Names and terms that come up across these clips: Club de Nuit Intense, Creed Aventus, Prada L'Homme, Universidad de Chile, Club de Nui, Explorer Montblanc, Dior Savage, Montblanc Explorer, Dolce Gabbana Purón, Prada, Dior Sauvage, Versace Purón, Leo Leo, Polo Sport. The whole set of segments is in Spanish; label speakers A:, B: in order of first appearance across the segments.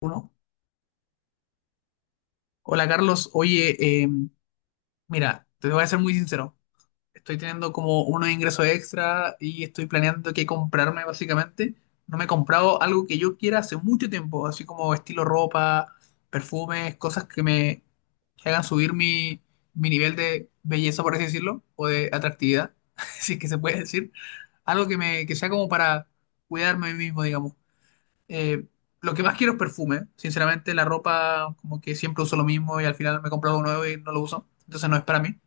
A: Uno. Hola Carlos, oye, mira, te voy a ser muy sincero. Estoy teniendo como unos ingresos extra y estoy planeando qué comprarme básicamente. No me he comprado algo que yo quiera hace mucho tiempo, así como estilo ropa, perfumes, cosas que hagan subir mi nivel de belleza, por así decirlo, o de atractividad, si es que se puede decir. Algo que me que sea como para cuidarme a mí mismo, digamos. Eh, lo que más quiero es perfume. Sinceramente, la ropa, como que siempre uso lo mismo y al final me compro algo nuevo y no lo uso. Entonces no es para mí.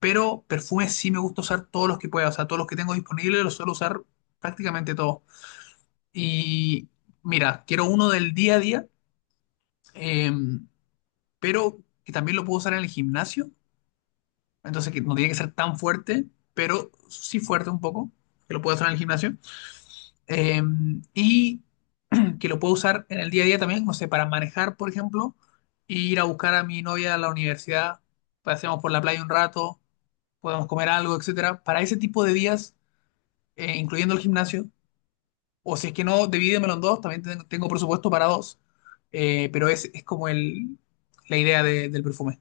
A: Pero perfume sí me gusta usar todos los que pueda. O sea, todos los que tengo disponibles los suelo usar prácticamente todos. Y mira, quiero uno del día a día, eh, pero que también lo puedo usar en el gimnasio. Entonces que no tiene que ser tan fuerte, pero sí fuerte un poco, que lo puedo usar en el gimnasio. Eh, y que lo puedo usar en el día a día también, no sé, para manejar, por ejemplo, e ir a buscar a mi novia a la universidad, paseamos por la playa un rato, podemos comer algo, etcétera. Para ese tipo de días, incluyendo el gimnasio, o si es que no, divídemelo en dos, también tengo presupuesto para dos. Pero es como la del perfume.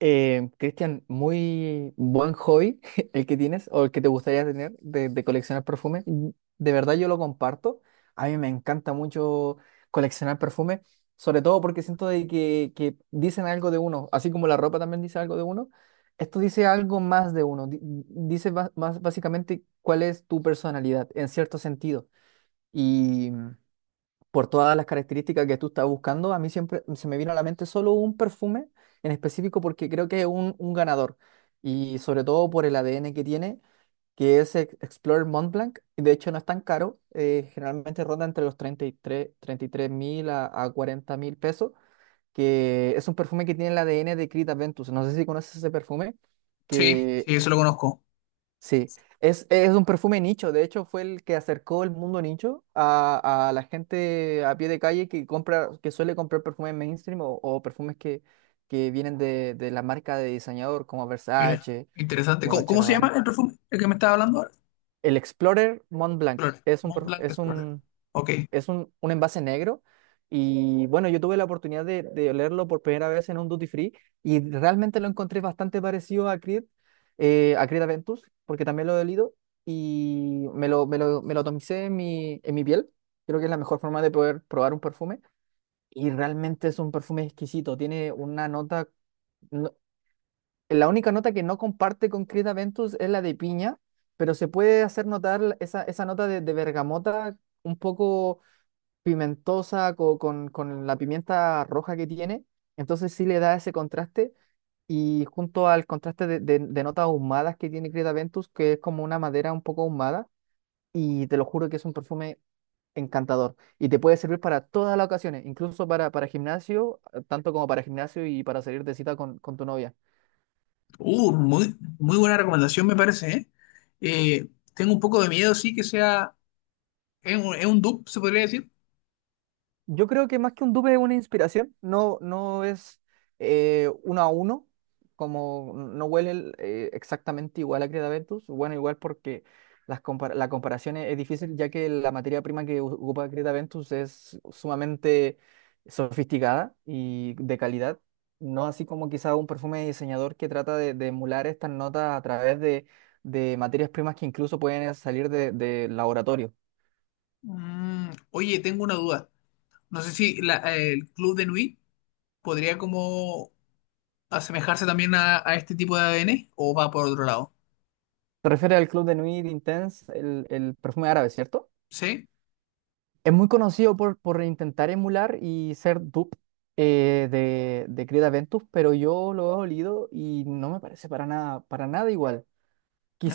B: Cristian, muy buen hobby el que tienes o el que te gustaría tener de coleccionar perfumes. De verdad yo lo comparto. A mí me encanta mucho coleccionar perfumes, sobre todo porque siento de que dicen algo de uno, así como la ropa también dice algo de uno. Esto dice algo más de uno, más básicamente cuál es tu personalidad en cierto sentido por todas las características que tú estás buscando. A mí siempre se me vino a la mente solo un perfume en específico porque creo que es un ganador y sobre todo por el ADN que tiene, que es Explorer Montblanc, y de hecho no es tan caro. Generalmente ronda entre los 33 mil a, 40 mil pesos, que es un perfume que tiene el ADN de Creed Aventus. No sé si conoces ese perfume,
A: Sí,
B: que
A: sí, eso lo conozco.
B: sí, es un perfume nicho. De hecho fue el que acercó el mundo nicho a, la gente a pie de calle que compra, que suele comprar perfumes mainstream o perfumes que vienen de la marca de diseñador como
A: Mira,
B: Versace,
A: interesante.
B: como Dolce
A: ¿Cómo se llama
B: Gabbana.
A: el perfume? El que me estaba hablando ahora.
B: El Explorer Mont Blanc
A: Explorer.
B: es un, per-
A: Montblanc Explorer. Ok.
B: es un envase negro y bueno, yo tuve la oportunidad de olerlo por primera vez en un duty free y realmente lo encontré bastante parecido a Creed Aventus, porque también lo he olido y me lo atomicé en en mi piel. Creo que es la mejor forma de poder probar un perfume y realmente es un perfume exquisito. Tiene una nota, no- la única nota que no comparte con Creed Aventus es la de piña, pero se puede hacer notar esa nota de bergamota un poco pimentosa con la pimienta roja que tiene. Entonces sí le da ese contraste y junto al contraste de notas ahumadas que tiene Creta Ventus, que es como una madera un poco ahumada. Y te lo juro que es un perfume encantador y te puede servir para todas las ocasiones, incluso para gimnasio, tanto como para gimnasio y para salir de cita con tu novia.
A: Muy, muy buena recomendación me parece, ¿eh? Eh, tengo un poco de miedo, sí, que sea... ¿Es es un dupe, se podría decir?
B: Yo creo que más que un dupe es una inspiración, no, no es uno a uno, como no huele exactamente igual a Cretaventus. Bueno, igual porque la comparación es difícil, ya que la materia prima que ocupa Cretaventus es sumamente sofisticada y de calidad, no así como quizá un perfume de diseñador que trata de emular estas notas a través de materias primas que incluso pueden salir de laboratorio.
A: Mm, oye, tengo una duda. No sé si el club de Nui podría como asemejarse también a este tipo de ADN o va por otro lado.
B: Te refieres al Club de Nuit Intense, el perfume árabe, ¿cierto?
A: ¿Sí?
B: Es muy conocido por intentar emular y ser dupe de Creed Aventus, pero yo lo he olido y no me parece para nada igual.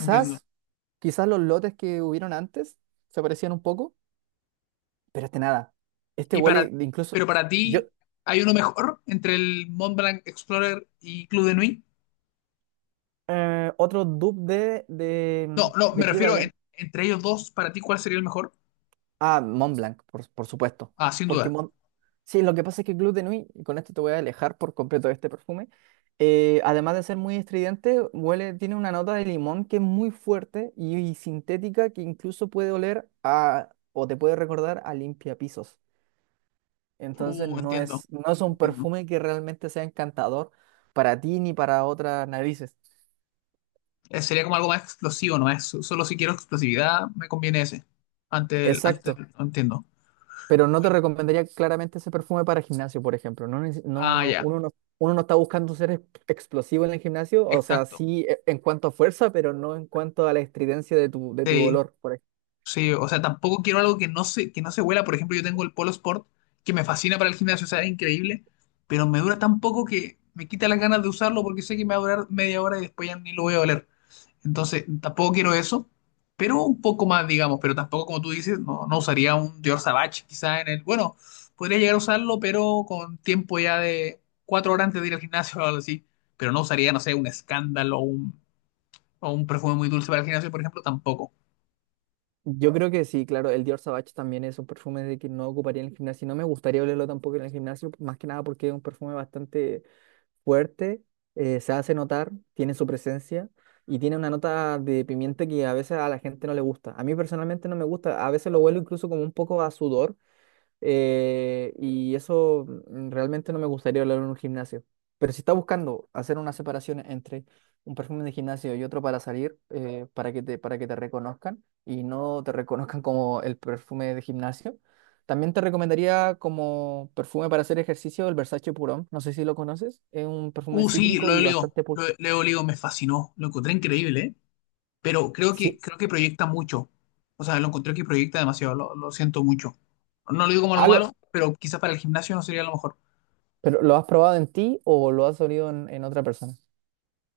A: Entiendo.
B: quizás los lotes que hubieron antes se parecían un poco, pero este nada. Este
A: Y para,
B: huele de incluso.
A: pero para
B: Yo,
A: ti, ¿hay uno mejor entre el Mont Blanc Explorer y Club de Nui?
B: otro dupe
A: No, no, me
B: de Creed
A: refiero entre ellos dos, para ti, ¿cuál sería el mejor?
B: Ah, Mont Blanc, por supuesto.
A: Ah, sin
B: Porque
A: duda.
B: Mont... Sí, lo que pasa es que Club de Nuit, y con esto te voy a alejar por completo de este perfume. Además de ser muy estridente, huele, tiene una nota de limón que es muy fuerte y sintética, que incluso puede oler a, o te puede recordar a limpiapisos. Entonces
A: Entiendo.
B: no es un
A: Entiendo.
B: perfume que realmente sea encantador para ti ni para otras narices.
A: Sería como algo más explosivo, ¿no? Es, solo si quiero explosividad, me conviene ese. Ante
B: Exacto.
A: no entiendo.
B: Pero no te
A: Oye,
B: recomendaría claramente ese perfume para gimnasio, por ejemplo. No,
A: ah, ya,
B: uno no está buscando ser explosivo en el gimnasio, o sea,
A: exacto.
B: sí en cuanto a fuerza, pero no en cuanto a la estridencia de de tu
A: Sí,
B: dolor, por ejemplo.
A: sí, o sea, tampoco quiero algo que que no se huela. Por ejemplo, yo tengo el Polo Sport, que me fascina para el gimnasio, o sea, es increíble, pero me dura tan poco que me quita las ganas de usarlo porque sé que me va a durar media hora y después ya ni lo voy a oler. Entonces, tampoco quiero eso, pero un poco más, digamos, pero tampoco, como tú dices, no, no usaría un Dior Savage, quizás en el, bueno, podría llegar a usarlo, pero con tiempo ya de cuatro horas antes de ir al gimnasio o algo así, pero no usaría, no sé, un escándalo o un perfume muy dulce para el gimnasio, por ejemplo, tampoco.
B: Yo creo que sí, claro, el Dior Sauvage también es un perfume de que no ocuparía en el gimnasio. No me gustaría olerlo tampoco en el gimnasio, más que nada porque es un perfume bastante fuerte. Se hace notar, tiene su presencia y tiene una nota de pimienta que a veces a la gente no le gusta. A mí personalmente no me gusta, a veces lo huelo incluso como un poco a sudor, y eso realmente no me gustaría hablar en un gimnasio. Pero si está buscando hacer una separación entre un perfume de gimnasio y otro para salir, para que te reconozcan y no te reconozcan como el perfume de gimnasio, también te recomendaría como perfume para hacer ejercicio el Versace Purón. No sé si lo conoces. Es un perfume
A: Sí,
B: cítrico y bastante...
A: Leo Leo me fascinó, lo encontré increíble, ¿eh? Pero
B: Sí.
A: creo que proyecta mucho, o sea, lo encontré que proyecta demasiado, lo siento mucho. No lo digo como algo
B: Ah, lo-
A: malo, pero quizás para el gimnasio no sería lo mejor.
B: ¿Pero lo has probado en ti o lo has olido en otra persona?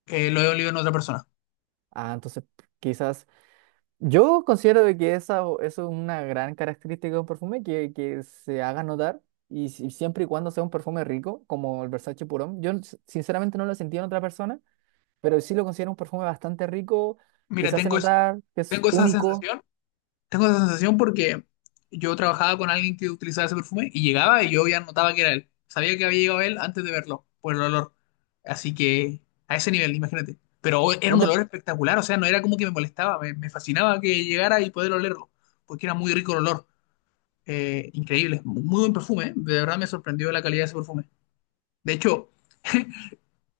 A: Que lo he olido en otra persona.
B: Ah, entonces quizás yo considero de que esa, eso es una gran característica de un perfume, que se haga notar, y, siempre y cuando sea un perfume rico, como el Versace Purón. Yo sinceramente no lo he sentido en otra persona, pero sí lo considero un perfume bastante rico, que
A: Mira,
B: se hace notar, que es
A: tengo esa
B: único.
A: sensación, tengo esa sensación porque yo trabajaba con alguien que utilizaba ese perfume y llegaba y yo ya notaba que era él. Sabía que había llegado él antes de verlo, por el olor. Así que a ese nivel, imagínate. Pero hoy era
B: No
A: un
B: te,
A: olor espectacular, o sea, no era como que me molestaba, me fascinaba que llegara y poder olerlo, porque era muy rico el olor. Increíble, muy buen perfume, ¿eh? De verdad me sorprendió la calidad de ese perfume. De hecho,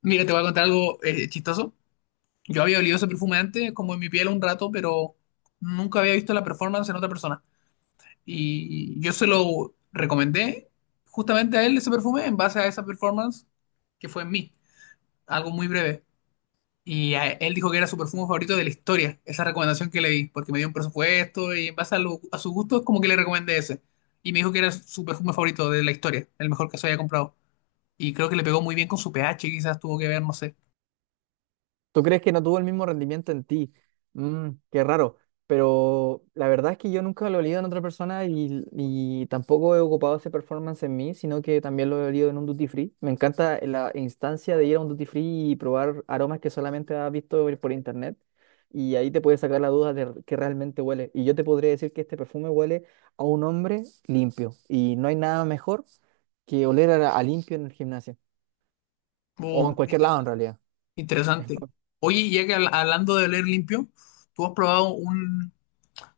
A: mira, te voy a contar algo chistoso. Yo había olido ese perfume antes, como en mi piel un rato, pero nunca había visto la performance en otra persona. Y yo se lo recomendé justamente a él ese perfume en base a esa performance que fue en mí, algo muy breve. Y él dijo que era su perfume favorito de la historia, esa recomendación que le di, porque me dio un presupuesto y en base a, a su gusto es como que le recomendé ese. Y me dijo que era su perfume favorito de la historia, el mejor que se había comprado. Y creo que le pegó muy bien con su pH, quizás tuvo que ver, no sé.
B: ¿Tú crees que no tuvo el mismo rendimiento en ti? Mm, qué raro. Pero la verdad es que yo nunca lo he leído en otra persona y tampoco he ocupado ese performance en mí, sino que también lo he leído en un duty free. Me encanta la instancia de ir a un duty free y probar aromas que solamente has visto por internet. Y ahí te puedes sacar la duda de que realmente huele. Y yo te podría decir que este perfume huele a un hombre limpio. Y no hay nada mejor que oler a, limpio en el gimnasio. O en
A: Oh,
B: cualquier lado en
A: interesante.
B: realidad.
A: Interesante. Oye, ya que hablando de oler limpio, tú has probado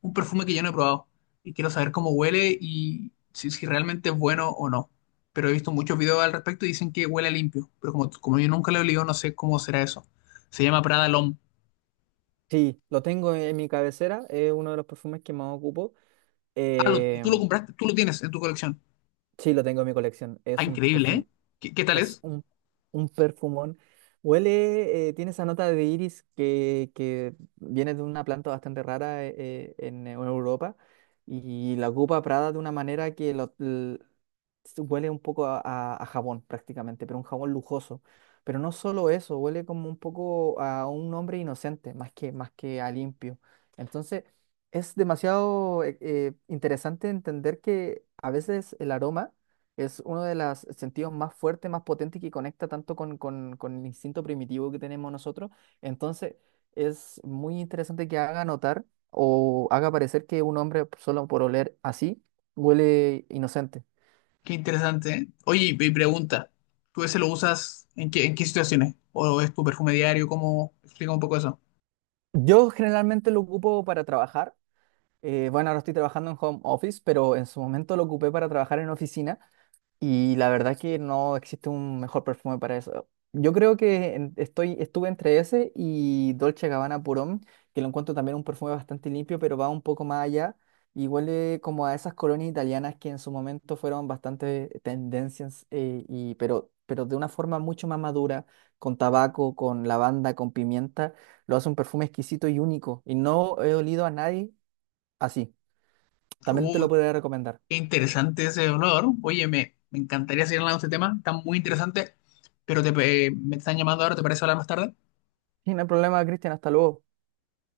A: un perfume que yo no he probado y quiero saber cómo huele y si realmente es bueno o no. Pero he visto muchos videos al respecto y dicen que huele limpio, pero como yo nunca lo he olido, no sé cómo será eso. Se llama Prada L'Homme.
B: Sí, lo tengo en mi cabecera, es uno de los perfumes que más ocupo.
A: Ah,
B: Eh,
A: tú lo compraste, tú lo tienes en tu colección.
B: sí, lo tengo en mi colección.
A: Ah,
B: Es un
A: increíble,
B: perfume,
A: ¿eh? ¿Qué, qué tal
B: es
A: es?
B: un, un perfumón. Huele, tiene esa nota de iris que viene de una planta bastante rara, en Europa, y la ocupa Prada de una manera que se huele un poco a, a jabón prácticamente, pero un jabón lujoso. Pero no solo eso, huele como un poco a un hombre inocente, más que a limpio. Entonces, es demasiado interesante entender que a veces el aroma es uno de los sentidos más fuertes, más potentes, que conecta tanto con el instinto primitivo que tenemos nosotros. Entonces, es muy interesante que haga notar o haga parecer que un hombre, solo por oler así, huele inocente.
A: Qué interesante, ¿eh? Oye, y pregunta, ¿tú ese lo usas en qué situaciones? ¿O es tu perfume diario? ¿Cómo? Explica un poco eso.
B: Yo generalmente lo ocupo para trabajar. Bueno, ahora estoy trabajando en home office, pero en su momento lo ocupé para trabajar en oficina. Y la verdad que no existe un mejor perfume para eso. Yo creo que estuve entre ese y Dolce Gabbana Purón, que lo encuentro también un perfume bastante limpio, pero va un poco más allá y huele como a esas colonias italianas que en su momento fueron bastante tendencias, pero de una forma mucho más madura, con tabaco, con lavanda, con pimienta, lo hace un perfume exquisito y único. Y no he olido a nadie así. También te
A: Uh,
B: lo podría recomendar.
A: Qué interesante ese dolor. Oye, me encantaría seguir hablando de este tema, está muy interesante, pero te, me están llamando ahora, ¿te parece hablar más tarde?
B: Y no hay problema, Cristian, hasta luego.